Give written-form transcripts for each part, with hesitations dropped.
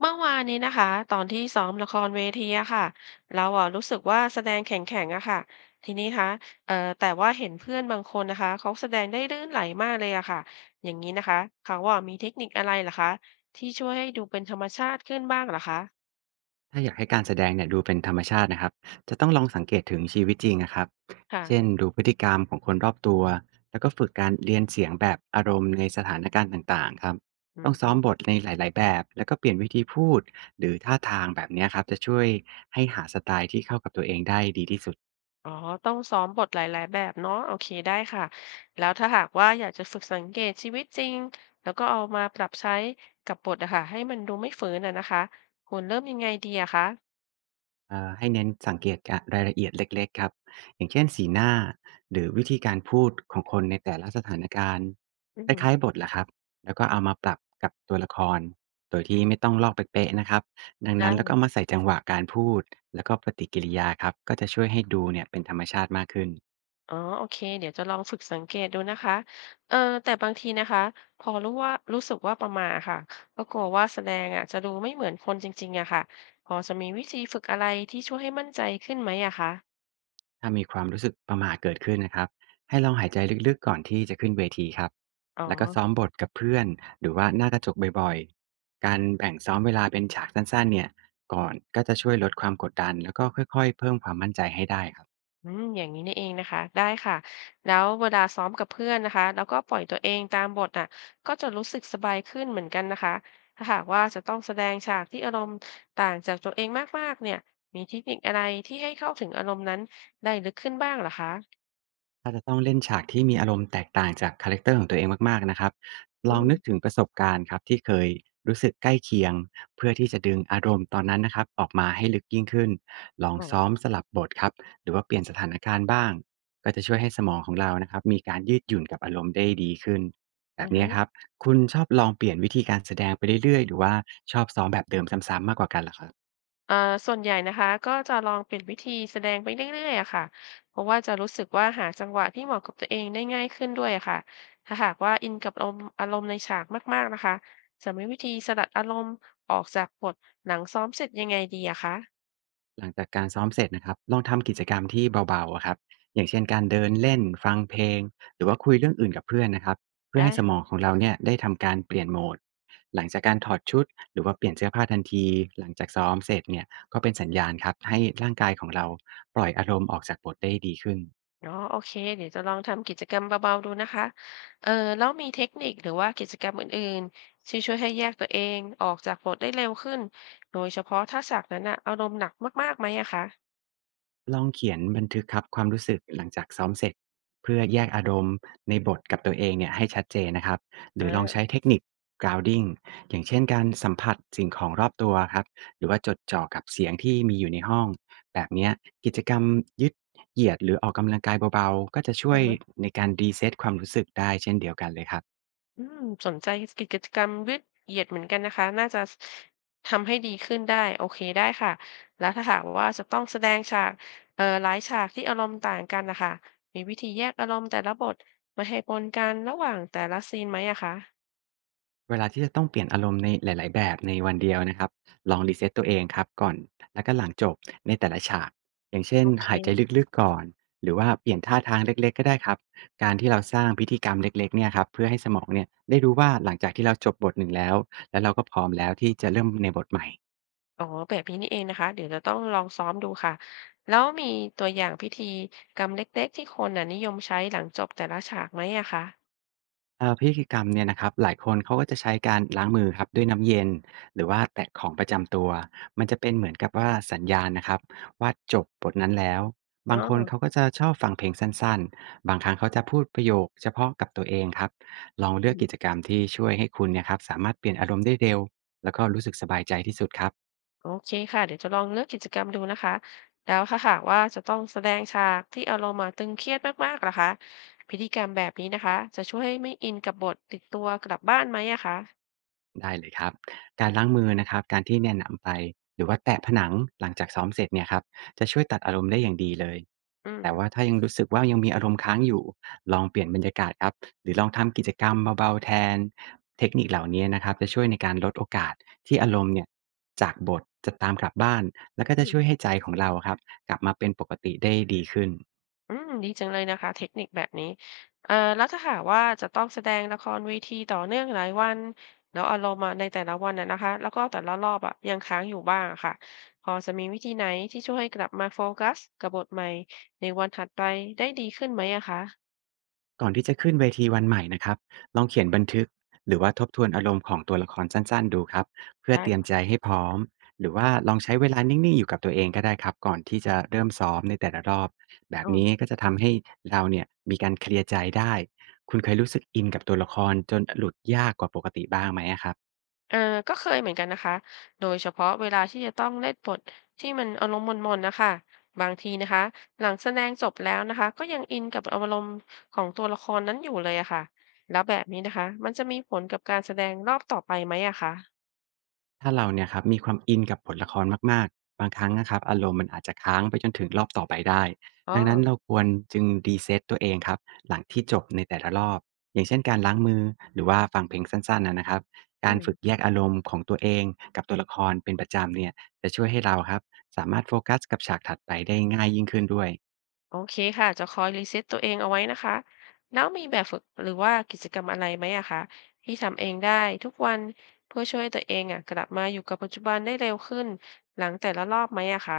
เมื่อวานนี้นะคะตอนที่ซ้อมละครเวทีอะค่ะเราอะรู้สึกว่าแสดงแข็งแข็งอะค่ะทีนี้คะแต่ว่าเห็นเพื่อนบางคนนะคะเขาแสดงได้ลื่นไหลมากเลยอะค่ะอย่างนี้นะคะเขาว่ามีเทคนิคอะไรเหรอคะที่ช่วยให้ดูเป็นธรรมชาติขึ้นบ้างเหรอคะถ้าอยากให้การแสดงเนี่ยดูเป็นธรรมชาตินะครับจะต้องลองสังเกตถึงชีวิตจริงนะครับค่ะเช่นดูพฤติกรรมของคนรอบตัวแล้วก็ฝึกการเรียนเสียงแบบอารมณ์ในสถานการณ์ต่างๆครับอืต้องซ้อมมบทในหลายๆแบบแล้วก็เปลี่ยนวิธีพูดหรือท่าทางแบบเนี้ยครับจะช่วยให้หาสไตล์ที่เข้ากับตัวเองได้ดีที่สุด อ๋อต้องซ้อมบทหลายๆแบบเนาะโอเคได้ค่ะแล้วถ้าหากว่าอยากจะฝึกสังเกตชีวิตจริงแล้วก็เอามาปรับใช้กับบทอะค่ะให้มันดูไม่เฝืนอะนะคะควรเริ่มยังไงดีอะคะให้เน้นสังเกตกะรายละเอียดเล็กๆครับอย่างเช่นสีหน้าหรือวิธีการพูดของคนในแต่ละสถานการณ์อืคล้ายๆม บทแหละครับแล้วก็เอามาปรับกับตัวละครโดยที่ไม่ต้องลอกเป๊ะๆนะครับดังนั้นแล้วก็เอาได้มาใส่จังหวะการพูดแล้วก็ปฏิกิริยาครับก็จะช่วยให้ดูเนี่ยเป็นธรรมชาติมากขึ้น อ๋อโอเคเดี๋ยวจะลองฝึกสังเกตดูนะคะเออแต่บางทีนะคะ พอรู้ว่ารู้สึกว่าประหม่าค่ะ ก็กลัวว่าแสดงอะจะดูไม่เหมือนคนจริงๆอะค่ะ พอจะมีวิธีฝึกอะไรที่ช่วยให้มั่นใจขึ้นไหมอะคะถ้ามีความรู้สึกประหม่าเกิดขึ้นนะครับให้ลองหายใจลึกๆก่อนที่จะขึ้นเวทีครับอ๋อ แล้วก็ซ้อมบทกับเพื่อนหรือว่าหน้ากระจกบ่อยๆการแบ่งซ้อมเวลาเป็นฉากสั้นๆเนี่ยก่อนก็จะช่วยลดความกดดันแล้วก็ค่อยๆเพิ่มความมั่นใจให้ได้ครับ อืมอย่างนี้นี่เองนะคะได้ค่ะแล้วเวลาซ้อมกับเพื่อนนะคะแล้วก็ปล่อยตัวเองตามบทอ่ะก็จะรู้สึกสบายขึ้นเหมือนกันนะคะถ้าหากว่าจะต้องแสดงฉากที่อารมณ์ต่างจากตัวเองมากๆเนี่ยมีเทคนิคอะไรที่ให้เข้าถึงอารมณ์นั้นได้ลึกขึ้นบ้างเหรอคะถ้าจะต้องเล่นฉากที่มีอารมณ์แตกต่างจากคาแรกเตอร์ของตัวเองมากๆนะครับอืลองมนึกถึงประสบการณ์ครับที่เคยรู้สึกใกล้เคียงเพื่อที่จะดึงอารมณ์ตอนนั้นนะครับออกมาให้ลึกยิ่งขึ้น ลองอ๋อซ้อมสลับบทครับหรือว่าเปลี่ยนสถานการณ์บ้างก็จะช่วยให้สมองของเรานะครับมีการยืดหยุ่นกับอารมณ์ได้ดีขึ้นแบอ่าบนี้ฮะ ครับคุณชอบลองเปลี่ยนวิธีการแสดงไปเรื่อยๆหรือว่าชอบซ้อมแบบเดิมซ้ำๆมากกว่ากันเหรอครับ เอ่อส่วนใหญ่นะคะก็จะลองเปลี่ยนวิธีแสดงไปเรื่อยๆอะค่ะเพราะว่าจะรู้สึกว่าหาจังหวะที่เหมาะกับตัวเองได้ง่ายขึ้นด้วยอะค่ะถ้าหากว่าอินกับอารมณ์ในฉากมากๆนะคะจะมีวิธีสลัดอารมณ์ออกจากบทหนังซ้อมเสร็จยังไงดีอะคะหลังจากการซ้อมเสร็จนะครับลองทำกิจกรรมที่เบาๆอะครับอย่างเช่นการเดินเล่นฟังเพลงหรือว่าคุยเรื่องอื่นกับเพื่อนนะครับเพื่อได้ให้สมองค่ะของเราเนี่ยได้ทำการเปลี่ยนโหมดหลังจากการถอดชุดหรือว่าเปลี่ยนเสื้อผ้าทันทีหลังจากซ้อมเสร็จเนี่ยก็เป็นสัญญาณครับให้ร่างกายของเราปล่อยอารมณ์ออกจากบทได้ดีขึ้น เนาะโอเคเดี๋ยวจะลองทำกิจกรรมเบาๆดูนะคะเออแล้วมีเทคนิคหรือว่ากิจกรรมอื่นๆที่ช่วยให้แยกตัวเองออกจากบทได้เร็วขึ้นโดยเฉพาะถ้าฉากนั้นอะอารมณ์หนักมากๆไหมอะคะลองเขียนบันทึกครับความรู้สึกหลังจากซ้อมเสร็จเพื่อแยกอารมณ์ในบทกับตัวเองเนี่ยให้ชัดเจนนะครับหรือลองอาใช้เทคนิค grounding อย่างเช่นการสัมผัสสิ่งของรอบตัวครับหรือว่าจดจ่อกับเสียงที่มีอยู่ในห้องแบบเนี้ยกิจกรรมยืดเหยียดหรือออกกำลังกายเบาๆก็จะช่วยอ ในการรีเซ็ตความรู้สึกได้เช่นเดียวกันเลยครับ อืมสนใจกิจกรรมยืดเหยียดเหมือนกันนะคะน่าจะทำให้ดีขึ้นได้โอเคได้ค่ะแล้วถ้าหากว่าจะต้องแสดงฉากหลายฉากที่อารมณ์ต่างกันนะคะมีวิธีแยกอารมณ์แต่ละบทไม่ให้ปนกันระหว่างแต่ละซีนไหมอะคะเวลาที่จะต้องเปลี่ยนอารมณ์ในหลาย ๆ แบบในวันเดียวนะครับลองรีเซตตัวเองครับก่อนแล้วก็หลังจบในแต่ละฉากอย่างเช่นโอเคหายใจลึก ๆ ก่อนหรือว่าเปลี่ยนท่าทางเล็ก ๆ ก็ได้ครับการที่เราสร้างพิธีกรรมเล็ก ๆเนี่ยครับเพื่อให้สมองเนี่ยได้รู้ว่าหลังจากที่เราจบบทหนึ่งแล้วแล้วเราก็พร้อมแล้วที่จะเริ่มในบทใหม่ อ๋อแบบนี้นี่เองนะคะเดี๋ยวจะต้องลองซ้อมดูค่ะแล้วมีตัวอย่างพิธีกรรมเล็กๆที่คนน่ะนิยมใช้หลังจบแต่ละฉากไหมอะคะพิธีกรรมเนี่ยนะครับหลายคนเขาก็จะใช้การล้างมือครับด้วยน้ำเย็นหรือว่าแตะของประจำตัวมันจะเป็นเหมือนกับว่าสัญญาณนะครับว่าจบบทนั้นแล้วอ๋บางคนเขาอ ก็จะชอบฟังเพลงสั้นๆบางครั้งเขาจะพูดประโยคเฉพาะกับตัวเองครับลองเลือกกิจกรรมที่ช่วยให้คุณเนี่ยครับสามารถเปลี่ยนอารมณ์ได้เร็วแล้วก็รู้สึกสบายใจที่สุดครับ โอเคค่ะเดี๋ยวจะลองเลือกกิจกรรมดูนะคะแล้วถ้าหากว่าจะต้องแสดงฉากที่อารมณ์อะตึงเครียดมากๆล่ะคะพิธีกรรมแบบนี้นะคะจะช่วยให้ไม่อินกับบทติดตัวกลับบ้านไหมอะคะได้เลยครับการล้างมือนะครับการที่เนี่ยนำไปหรือว่าแตะผนังหลังจากซ้อมเสร็จเนี่ยครับจะช่วยตัดอารมณ์ได้อย่างดีเลยอืมแต่ว่าถ้ายังรู้สึกว่ายังมีอารมณ์ค้างอยู่ลองเปลี่ยนบรรยากาศครับหรือลองทำกิจกรรมเบาๆแทนเทคนิคเหล่านี้นะครับจะช่วยในการลดโอกาสที่อารมณ์เนี่ยจากบทจะตามกลับบ้านแล้วก็อืจะมช่วยให้ใจของเราครับกลับมาเป็นปกติได้ดีขึ้น อืมดีจังเลยนะคะเทคนิคแบบนี้แล้วถ้าหากว่าจะต้องแสดงละครเวทีต่อเนื่องหลายวันแล้วอารมณ์อะในแต่ละวันน่ะนะคะแล้วก็แต่ละรอบอะยังค้างอยู่บ้างอะค่ะพอจะมีวิธีไหนที่ช่วยให้กลับมาโฟกัสกับบทใหม่ในวันถัดไปได้ดีขึ้นไหมอะคะก่อนที่จะขึ้นเวทีวันใหม่นะครับลองเขียนบันทึกหรือว่าทบทวนอารมณ์ของตัวละครสั้นๆดูครับเพื่อได้ เตรียมใจให้พร้อมหรือว่าลองใช้เวลานิ่งๆอยู่กับตัวเองก็ได้ครับก่อนที่จะเริ่มซ้อมในแต่ละรอบแบบอ๋นี้อก็จะทำให้เราเนี่ยมีการเคลียร์ใจได้คุณเคยรู้สึกอินกับตัวละครจนหลุดยากกว่าปกติบ้างไหมอะครับ เออก็เคยเหมือนกันนะคะ โดยเฉพาะเวลาที่จะต้องเล่นบทที่มันอารมณ์หม่นๆนะค่ะบางทีนะคะหลังแสดงจบแล้วนะคะก็ยังอินกับอารมณ์ของตัวละครนั้นอยู่เลยอะค่ะ แล้วแบบนี้นะคะมันจะมีผลกับการแสดงรอบต่อไปไหมอะคะถ้าเราเนี่ยครับมีความอินกับบทละครมากๆบางครั้งนะครับอารมณ์มันอาจจะค้างไปจนถึงรอบต่อไปได้อ๋อดังนั้นเราควรจึงรีเซตตัวเองครับหลังที่จบในแต่ละรอบอย่างเช่นการล้างมือหรือว่าฟังเพลงสั้นๆนะครับอืการฝึกแยมกอารมณ์ของตัวเองกับตัวละครเป็นประจำเนี่ยจะช่วยให้เราครับสามารถโฟกัสกับฉากถัดไปได้ง่ายยิ่งขึ้นด้วย โอเคค่ะจะคอยรีเซ็ตตัวเองเอาไว้นะคะแล้วมีแบบฝึกหรือว่ากิจกรรมอะไรไหมอะคะที่ทำเองได้ทุกวันเพื่อช่วยให้ตัวเองอะกลับมาอยู่กับปัจจุบันได้เร็วขึ้นหลังแต่ละรอบไหมอะคะ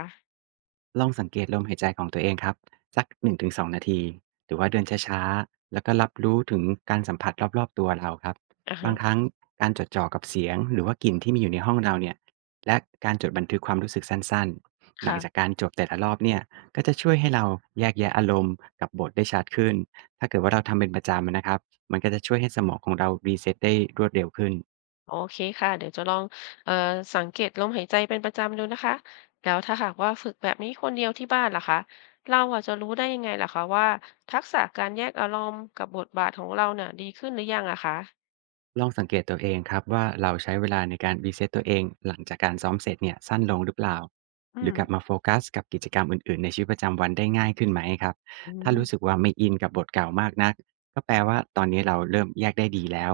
ลองสังเกตลมหายใจของตัวเองครับสัก1-2นงถึง2 นาทีหรือว่าเดินช้าๆแล้วก็รับรู้ถึงการสัมผัสรอบๆตัวเราครับอะฮะ บางครั้งการจดจ่อกับเสียงหรือว่ากลิ่นที่มีอยู่ในห้องเราเนี่ยและการจดบันทึกความรู้สึกสั้นๆหลังค่ะจากการจบแต่ละรอบเนี่ยก็จะช่วยให้เราแยกแยะอารมณ์กับบทได้ชัดขึ้นถ้าเกิดว่าเราทำเป็นประจำนะครับมันก็จะช่วยให้สมองของเรารีเซ็ตได้รวดเร็วขึ้น โอเคค่ะเดี๋ยวจะลองเอ่อสังเกตลมหายใจเป็นประจำดูนะคะแล้วถ้าหากว่าฝึกแบบนี้คนเดียวที่บ้านล่ะคะเราอาจจะรู้ได้ยังไงล่ะคะว่าทักษะการแยกอารมณ์กับบทบาทของเราเนี่ยดีขึ้นหรือยังอะคะลองสังเกตตัวเองครับว่าเราใช้เวลาในการวีเ e t ตตัวเองหลังจากการซ้อมเสร็จเนี่ยสั้นลงหรือเปล่าอืหรืมอกลับมาโฟกัสกับกิจกรรมอื่นๆในชีวิตประจำวันได้ง่ายขึ้นไหมครับอืถ้ารู้สึกมว่าไม่อินกับบทเก่ามากนักก็แปลว่าตอนนี้เราเริ่มแยกได้ดีแล้ว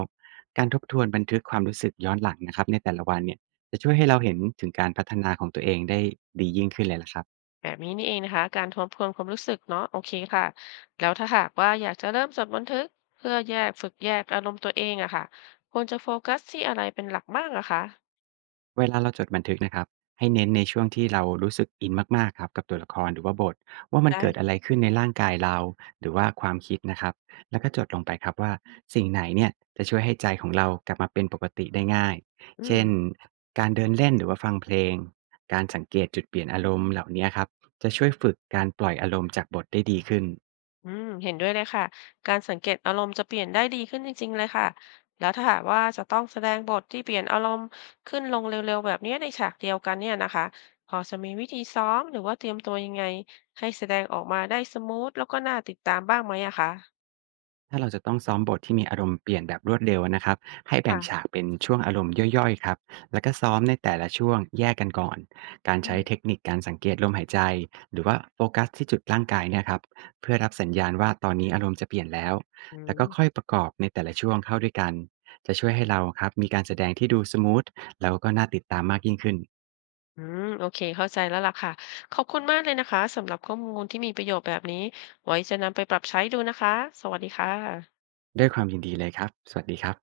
การทบทวนบันทึกความรู้สึกย้อนหลังนะครับในแต่ละวันเนี่ยจะช่วยให้เราเห็นถึงการพัฒนาของตัวเองได้ดียิ่งขึ้นเลยละครับ แบบนี้นี่เองนะคะการทบทวนความรู้สึกเนาะโอเคค่ะแล้วถ้าหากว่าอยากจะเริ่มจดบันทึกเพื่อแยกฝึกแยกอารมณ์ตัวเองอะค่ะควรจะโฟกัสที่อะไรเป็นหลักบ้างอะคะเวลาเราจดบันทึกนะครับให้เน้นในช่วงที่เรารู้สึกอินมากๆครับกับตัวละครหรือว่าบทว่ามันได้เกิดอะไรค่ะขึ้นในร่างกายเราหรือว่าความคิดนะครับแล้วก็จดลงไปครับว่าสิ่งไหนเนี่ยจะช่วยให้ใจของเรากลับมาเป็นปกติได้ง่ายอืม เช่นการเดินเล่นหรือว่าฟังเพลงการสังเกตจุดเปลี่ยนอารมณ์เหล่านี้ครับจะช่วยฝึกการปล่อยอารมณ์จากบทได้ดีขึ้น อืมเห็นด้วยเลยค่ะการสังเกตอารมณ์จะเปลี่ยนได้ดีขึ้นจริงๆเลยค่ะแล้วถ้าหากว่าจะต้องแสดงบทที่เปลี่ยนอารมณ์ขึ้นลงเร็วๆแบบเนี้ยในฉากเดียวกันเนี่ยนะคะพอจะมีวิธีซ้อมหรือว่าเตรียมตัวยังไงให้แสดงออกมาได้สมูทแล้วก็น่าติดตามบ้างไหมอะคะถ้าเราจะต้องซ้อมบทที่มีอารมณ์เปลี่ยนแบบรวดเร็วนะครับให้แบ่งฉาค่ะกเป็นช่วงอารมณ์ย่อยๆครับแล้วก็ซ้อมในแต่ละช่วงแยกกันก่อนการอืใช้เทคมนิคการสังเกตลมหายใจหรือว่าโฟกัสที่จุดร่างกายเนี่ยครับเพื่อรับสัญญาณว่าตอนนี้อารมณ์จะเปลี่ยนแล้วอืมแล้วก็ค่อยประกอบในแต่ละช่วงเข้าด้วยกันจะช่วยให้เราครับมีการแสดงที่ดูสมูทแล้วก็น่าติดตามมากยิ่งขึ้นอืมโอเคเข้าใจแล้วล่ะค่ะขอบคุณมากเลยนะคะสำหรับข้อมูลที่มีประโยชน์แบบนี้ไว้จะนำไปปรับใช้ดูนะคะสวัสดีค่ะด้วยความยินดีเลยครับสวัสดีครับ